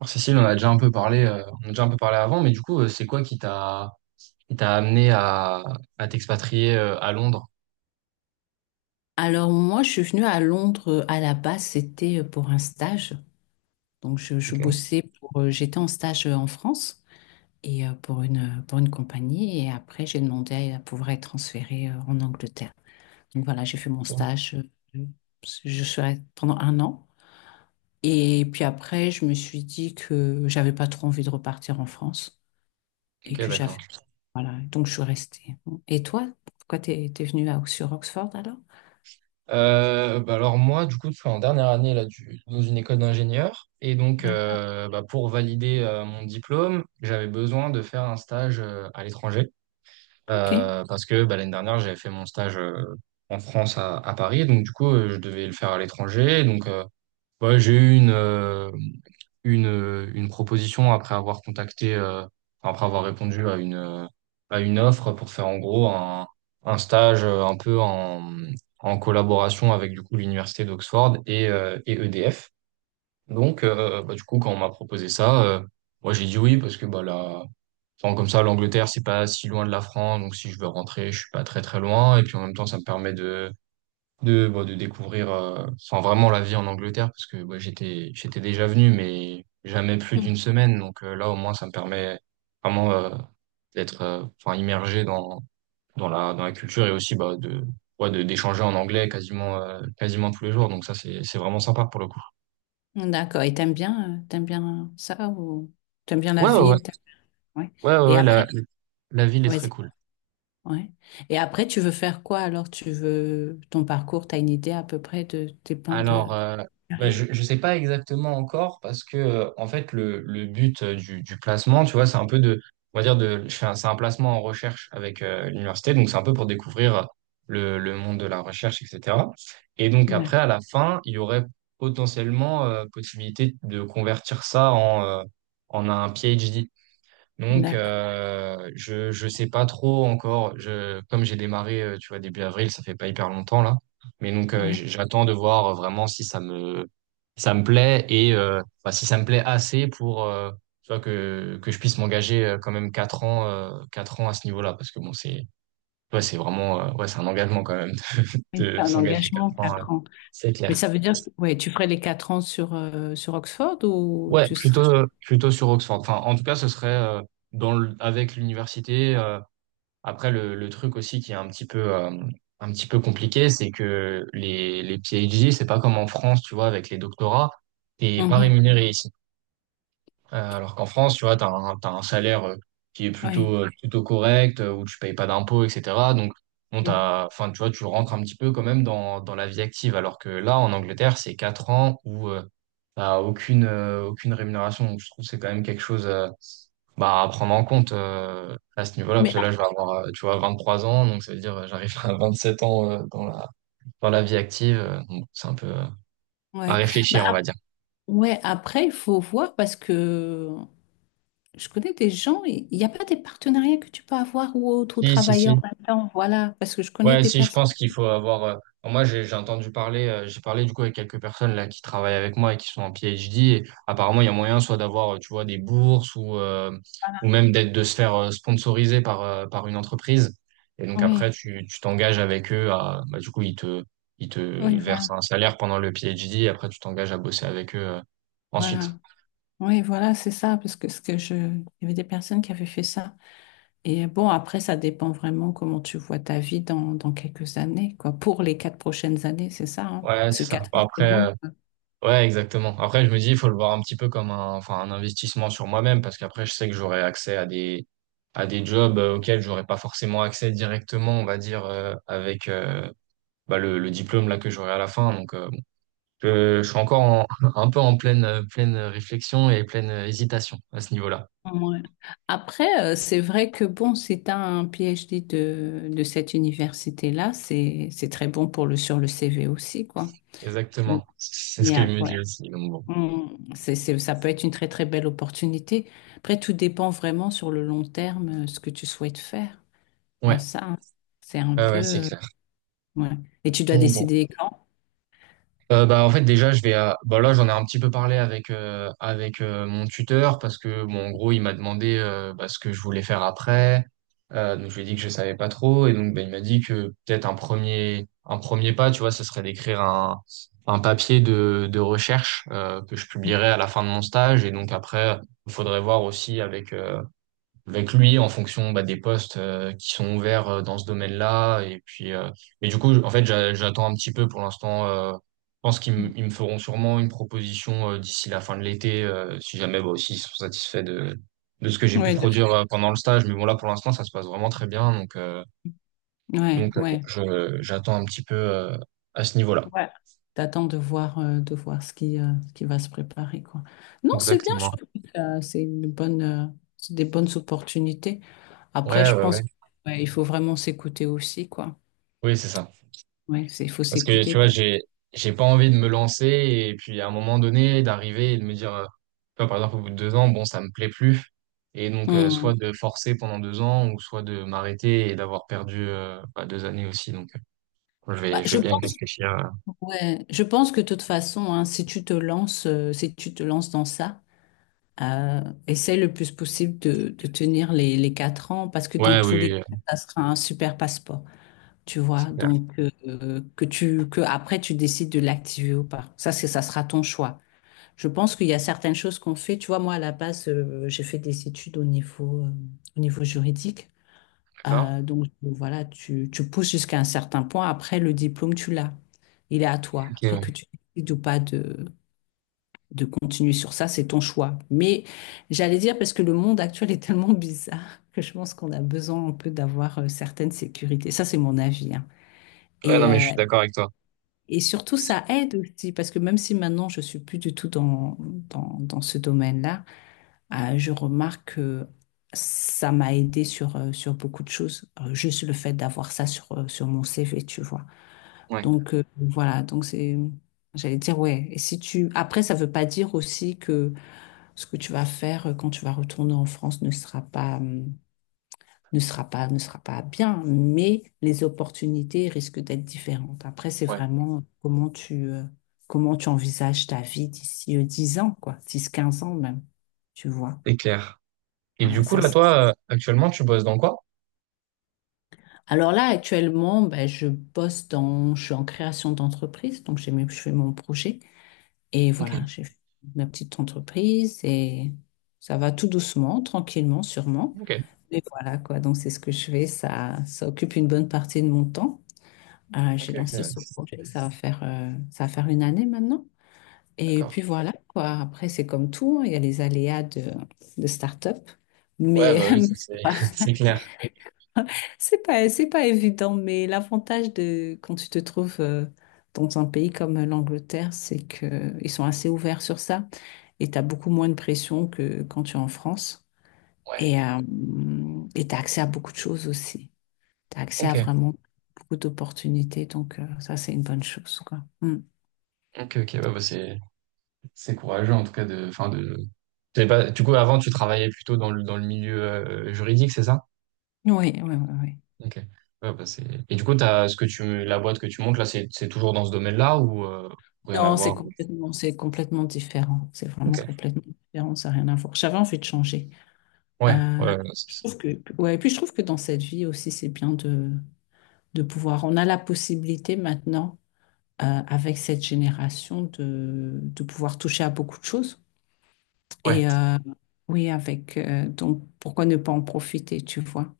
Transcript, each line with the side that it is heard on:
right: Alors, Cécile, on en a déjà un peu parlé, on a déjà un peu parlé avant, mais du coup, c'est quoi qui t'a amené à t'expatrier à Londres?
left: Alors moi, je suis venue à Londres, à la base, c'était pour un stage. Donc je
right: Ok,
left: bossais pour, j'étais en stage, en France et, pour une compagnie et après j'ai demandé à pouvoir être transférée, en Angleterre. Donc voilà, j'ai fait mon
right: bon.
left: stage. euh, Je serai pendant un an et puis après, je me suis dit que j'avais pas trop envie de repartir en France et
right: Ok,
left: que
right: d'accord.
left: j'avais, voilà, donc je suis restée. Et toi, pourquoi t'es venue à, sur Oxford alors?
right: Bah alors moi, du coup, je suis en dernière année là, dans une école d'ingénieur. Et donc,
left: D'accord.
right: bah, pour valider mon diplôme, j'avais besoin de faire un stage à l'étranger.
left: Ok.
right: Parce que bah, l'année dernière, j'avais fait mon stage en France à Paris. Donc, du coup, je devais le faire à l'étranger. Donc, ouais, j'ai eu une proposition après avoir contacté, enfin, après avoir répondu à une offre pour faire en gros un stage un peu en, en collaboration avec du coup l'université d'Oxford et EDF. Donc, bah, du coup, quand on m'a proposé ça, moi j'ai dit oui parce que bah, là, enfin, comme ça, l'Angleterre, c'est pas si loin de la France, donc si je veux rentrer, je suis pas très très loin. Et puis en même temps, ça me permet de bah, de découvrir enfin, vraiment la vie en Angleterre, parce que ouais, j'étais déjà venu, mais jamais plus d'une semaine. Donc là, au moins, ça me permet vraiment d'être enfin, immergé dans, dans la culture et aussi bah, de, ouais, de, d'échanger en anglais quasiment, quasiment tous les jours. Donc ça, c'est vraiment sympa pour le coup.
left: D'accord. Et t'aimes bien ça ou t'aimes bien la
right: Ouais, ouais, ouais.
left: ville? Ouais.
right: Ouais, ouais,
left: Et
right: ouais,
left: après,
right: la ville est très
left: vas-y.
right: cool.
left: Ouais. Et après, tu veux faire quoi alors? Tu veux ton parcours, t'as une idée à peu près de tes plans de
right: Alors, bah,
left: carrière?
right: je ne sais pas exactement encore parce que, en fait, le but du placement, tu vois, c'est un peu de, on va dire, de, c'est un placement en recherche avec l'université, donc c'est un peu pour découvrir le monde de la recherche, etc. Et donc, après,
left: D'ac-
right: à la fin, il y aurait potentiellement possibilité de convertir ça en, en un PhD. Donc,
left: D'accord.
right: je sais pas trop encore. Je comme j'ai démarré, tu vois, début avril, ça fait pas hyper longtemps là. Mais donc,
left: Oui.
right: j'attends de voir vraiment si ça me plaît et enfin, si ça me plaît assez pour tu vois que je puisse m'engager quand même quatre ans à ce niveau-là parce que bon c'est ouais c'est vraiment ouais c'est un engagement quand même
left: Et
right: de
left: c'est un
right: s'engager quatre
left: engagement,
right: ans
left: 4 ans.
right: c'est
left: Mais
right: clair.
left: ça veut dire que, ouais, tu ferais les 4 ans sur Oxford ou
right: Ouais,
left: tu serais.
right: plutôt sur Oxford. Enfin, en tout cas, ce serait dans le, avec l'université. Après, le truc aussi qui est un petit peu compliqué, c'est que les PhD, c'est pas comme en France, tu vois, avec les doctorats, t'es pas
left: Mhm.
right: rémunéré ici. Alors qu'en France, tu vois, t'as un salaire qui est
left: Ouais.
right: plutôt, plutôt correct, où tu payes pas d'impôts, etc. Donc, bon,
left: Ouais.
right: t'as, enfin, tu vois, tu rentres un petit peu quand même dans, dans la vie active. Alors que là, en Angleterre, c'est 4 ans où t'as aucune, aucune rémunération. Donc, je trouve que c'est quand même quelque chose. Bah, à prendre en compte à ce niveau-là, parce
left: Mais
right: que là,
left: ah,
right: je vais avoir, tu vois, 23 ans, donc ça veut dire j'arrive à 27 ans dans la vie active. Donc c'est un peu à
left: ouais. Bah,
right: réfléchir, on va dire.
left: ouais, après, il faut voir parce que je connais des gens, et il n'y a pas des partenariats que tu peux avoir ou autre, ou travailler en
right: Si,
left: même temps, voilà, parce que je connais
right: ouais,
left: des
right: si, je
left: personnes.
right: pense qu'il faut avoir. Enfin, moi, j'ai entendu parler, j'ai parlé du coup avec quelques personnes là qui travaillent avec moi et qui sont en PhD. Et apparemment, il y a moyen soit d'avoir, tu vois, des bourses ou
left: Voilà.
right: même d'être de se faire sponsoriser par par une entreprise. Et donc après,
left: Oui,
right: tu t'engages avec eux à, bah, du coup, ils te
left: oui, voilà,
right: versent un salaire pendant le PhD. Et après, tu t'engages à bosser avec eux ensuite.
left: voilà. Oui, voilà, c'est ça, parce que ce que je, il y avait des personnes qui avaient fait ça. Et bon, après, ça dépend vraiment comment tu vois ta vie dans quelques années, quoi. Pour les quatre prochaines années, c'est ça, hein.
right: Ouais,
left: Parce que
right: c'est ça.
left: 4 ans, c'est
right: Après,
left: long, quoi.
right: ouais, exactement. Après, je me dis, il faut le voir un petit peu comme un, enfin, un investissement sur moi-même parce qu'après, je sais que j'aurai accès à des jobs auxquels j'aurais pas forcément accès directement, on va dire, avec bah, le diplôme là que j'aurai à la fin. Donc, bon, je suis encore un peu en pleine, pleine réflexion et pleine hésitation à ce niveau-là.
left: Ouais. Après, c'est vrai que bon, si tu as un PhD de cette université-là, c'est très bon pour le, sur le CV aussi, quoi.
right: Exactement. C'est ce que je
left: Bien,
right: me dis
left: ouais.
right: aussi. Donc, bon.
left: Ça peut être une très très belle opportunité. Après, tout dépend vraiment sur le long terme, ce que tu souhaites faire. Il y a
right: Ouais,
left: ça, hein. C'est un
right: ouais,
left: peu,
right: ouais, c'est clair.
left: ouais. Et tu dois
right: Donc, bon.
left: décider quand?
right: Bah, en fait, déjà, je vais à... bah, là, j'en ai un petit peu parlé avec, avec mon tuteur parce que, bon, en gros, il m'a demandé bah, ce que je voulais faire après. Donc, je lui ai dit que je savais pas trop. Et donc, bah, il m'a dit que peut-être un premier pas, tu vois, ce serait d'écrire un papier de recherche que je publierai à la fin de mon stage. Et donc, après, il faudrait voir aussi avec, avec lui en fonction bah, des postes qui sont ouverts dans ce domaine-là. Et puis, et du coup, en fait, j'attends un petit peu pour l'instant. Je pense ils me feront sûrement une proposition d'ici la fin de l'été, si jamais bah, aussi ils sont satisfaits de ce que j'ai pu
left: Ouais,
right: produire pendant le stage. Mais bon, là, pour l'instant, ça se passe vraiment très bien.
left: ouais,
right: Donc bon,
left: ouais.
right: je, j'attends un petit peu à ce niveau-là.
left: Ouais. T'attends de voir ce qui va se préparer, quoi. Non, c'est bien, je
right: Exactement.
left: trouve que, c'est une bonne, c'est des bonnes opportunités. Après,
right: Ouais,
left: je
right: ouais, ouais.
left: pense qu'il faut vraiment s'écouter aussi, quoi.
right: Oui, c'est ça.
left: Ouais, c'est, il faut
right: Parce que tu
left: s'écouter.
right: vois, j'ai pas envie de me lancer et puis à un moment donné d'arriver et de me dire, tu vois, par exemple au bout de deux ans, bon, ça me plaît plus. Et donc soit
left: Hmm.
right: de forcer pendant deux ans ou soit de m'arrêter et d'avoir perdu bah, deux années aussi. Donc
left: Bah,
right: je vais
left: je
right: bien y
left: pense.
right: réfléchir.
left: Ouais, je pense que de toute façon, hein, si tu te lances, si tu te lances dans ça, euh, essaie le plus possible de tenir les 4 ans parce que dans
right: Ouais, oui,
left: tous les
right: oui,
left: cas, ça sera un super passeport, tu vois.
right: c'est clair.
left: Donc, que tu, que après tu décides de l'activer ou pas. Ça sera ton choix. Je pense qu'il y a certaines choses qu'on fait. Tu vois, moi à la base, j'ai fait des études au niveau juridique.
right: D'accord.
left: Donc voilà, tu pousses jusqu'à un certain point. Après, le diplôme, tu l'as. Il est à toi.
right: Ok,
left: Après
right: ouais.
left: que tu décides ou pas de continuer sur ça, c'est ton choix. Mais j'allais dire, parce que le monde actuel est tellement bizarre que je pense qu'on a besoin un peu d'avoir, certaines sécurités. Ça, c'est mon avis, hein.
right: Ouais,
left: Et,
right: non, mais je
left: euh,
right: suis d'accord avec toi.
left: et surtout, ça aide aussi, parce que même si maintenant, je suis plus du tout dans ce domaine-là, je remarque que ça m'a aidé sur beaucoup de choses. Juste le fait d'avoir ça sur mon CV, tu vois.
right: Ouais,
left: Donc, voilà, donc c'est, j'allais dire, ouais. Et si tu, après, ça veut pas dire aussi que ce que tu vas faire, quand tu vas retourner en France ne sera pas, ne sera pas, ne sera pas bien, mais les opportunités risquent d'être différentes. Après, c'est
right: ouais,
left: vraiment comment tu envisages ta vie d'ici, 10 ans, quoi, 10 15 ans même, tu vois.
right: c'est clair. Et
left: Voilà,
right: du coup,
left: ça,
right: là, toi, actuellement, tu bosses dans quoi?
left: alors là, actuellement, ben, je bosse dans, je suis en création d'entreprise, donc je fais mon projet. Et
right: Ok,
left: voilà, j'ai fait ma petite entreprise et ça va tout doucement, tranquillement, sûrement.
right: ok,
left: Mais voilà, quoi. Donc c'est ce que je fais. Ça occupe une bonne partie de mon temps.
right: ok,
left: J'ai
right: ok.
left: lancé ce projet. Ça va faire une année maintenant. Et
right: D'accord.
left: puis voilà, quoi. Après, c'est comme tout, hein. Il y a les aléas de start-up.
right: Ouais,
left: Mais,
right: bah oui, ça, c'est c'est clair.
left: C'est pas évident, mais l'avantage de quand tu te trouves, dans un pays comme l'Angleterre, c'est que ils sont assez ouverts sur ça et tu as beaucoup moins de pression que quand tu es en France.
right: Ouais.
left: Et euh, et tu as accès à beaucoup de choses aussi. Tu as accès à
right: Ok,
left: vraiment beaucoup d'opportunités, donc, ça, c'est une bonne chose, quoi. Mm.
right: ok, ok, ouais, c'est courageux en tout cas de, enfin de. T'avais pas- Du coup, avant, tu travaillais plutôt dans le milieu juridique, c'est ça?
left: Oui, oui, oui, oui.
right: Ok. Ouais, et du coup, t'as ce que tu la boîte que tu montes là, c'est toujours dans ce domaine-là ou rien à
left: Non,
right: voir?
left: c'est complètement différent. C'est vraiment
right: Ok.
left: complètement différent, ça n'a rien à voir. J'avais envie de changer.
right: Ouais,
left: Euh,
right: ouais,
left: Je trouve que, ouais, et puis je trouve que dans cette vie aussi, c'est bien de pouvoir. On a la possibilité maintenant, avec cette génération, de pouvoir toucher à beaucoup de choses.
right: ouais,
left: Et oui, avec, donc, pourquoi ne pas en profiter, tu vois?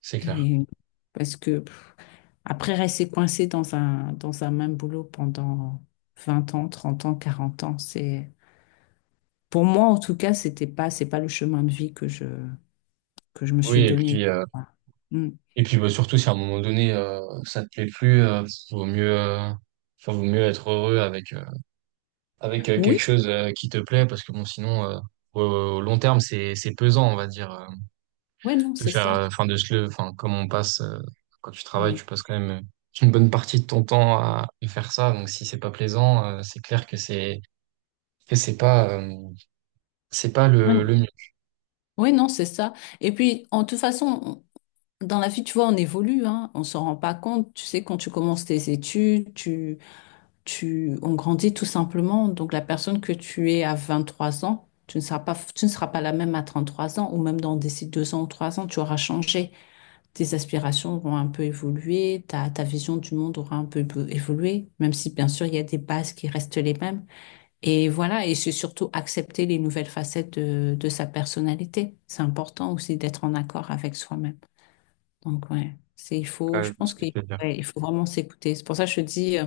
right: c'est clair.
left: Et parce que pff, après, rester coincé dans un même boulot pendant 20 ans, 30 ans, 40 ans, c'est. Pour moi, en tout cas, c'était pas, c'est pas le chemin de vie que je, me
right: Oui,
left: suis donné. Voilà. Mm.
right: et puis bah, surtout si à un moment donné ça te plaît plus, vaut mieux enfin, vaut mieux être heureux avec avec quelque
left: Oui,
right: chose qui te plaît parce que bon sinon au, au long terme c'est pesant on va dire.
left: ouais, non,
right: De
left: c'est
right: faire,
left: ça.
right: enfin, enfin, comme on passe, quand tu travailles,
left: Ouais.
right: tu passes quand même une bonne partie de ton temps à faire ça. Donc, si c'est pas plaisant, c'est clair que c'est pas
left: Oui,
right: le mieux.
left: oui, non, c'est ça. Et puis, en toute façon, dans la vie, tu vois, on évolue, hein, on s'en rend pas compte. Tu sais, quand tu commences tes études, on grandit tout simplement. Donc, la personne que tu es à 23 ans, tu ne seras pas la même à 33 ans, ou même dans d'ici 2 ans ou 3 ans, tu auras changé. Tes aspirations auront un peu évolué, ta vision du monde aura un peu évolué, même si, bien sûr, il y a des bases qui restent les mêmes. Et voilà, et c'est surtout accepter les nouvelles facettes de sa personnalité. C'est important aussi d'être en accord avec soi-même. Donc, ouais, c'est il faut,
right: Ouais,
left: je
right: je vois
left: pense
right: ce que
left: qu'il,
right: tu veux dire.
left: ouais, il faut vraiment s'écouter. C'est pour ça que je te dis,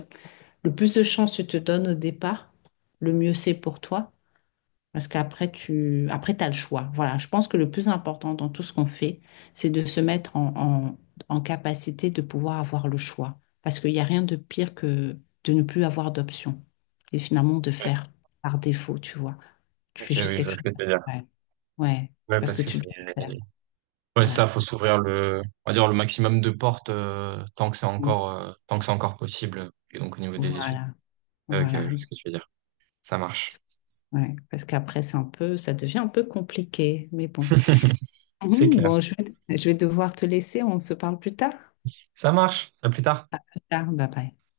left: le plus de chance tu te donnes au départ, le mieux c'est pour toi. Parce qu'après, tu après, t'as le choix. Voilà, je pense que le plus important dans tout ce qu'on fait, c'est de se mettre en capacité de pouvoir avoir le choix. Parce qu'il n'y a rien de pire que de ne plus avoir d'option. Et finalement, de
right: Ouais.
left: faire par défaut, tu vois. Tu
right: Ok,
left: fais juste
right: oui, je
left: quelque
right: vois
left: chose.
right: ce que tu veux dire.
left: Ouais, ouais.
right: Ouais,
left: Parce
right: parce
left: que
right: que
left: tu dois le faire.
right: ouais,
left: Voilà.
right: ça, faut s'ouvrir le, on va dire le maximum de portes, tant que c'est
left: Mm.
right: encore, tant que c'est encore possible. Et donc, au niveau des études.
left: Voilà.
right: Ok, ouais, je
left: Voilà.
right: vois ce que tu veux dire. Ça marche.
left: Ouais. Parce qu'après, c'est un peu, ça devient un peu compliqué. Mais bon.
right: C'est
left: Mhm.
right: clair.
left: Bon, je vais devoir te laisser. On se parle plus tard.
right: Ça marche. À plus tard.
left: Plus tard. Bye bye.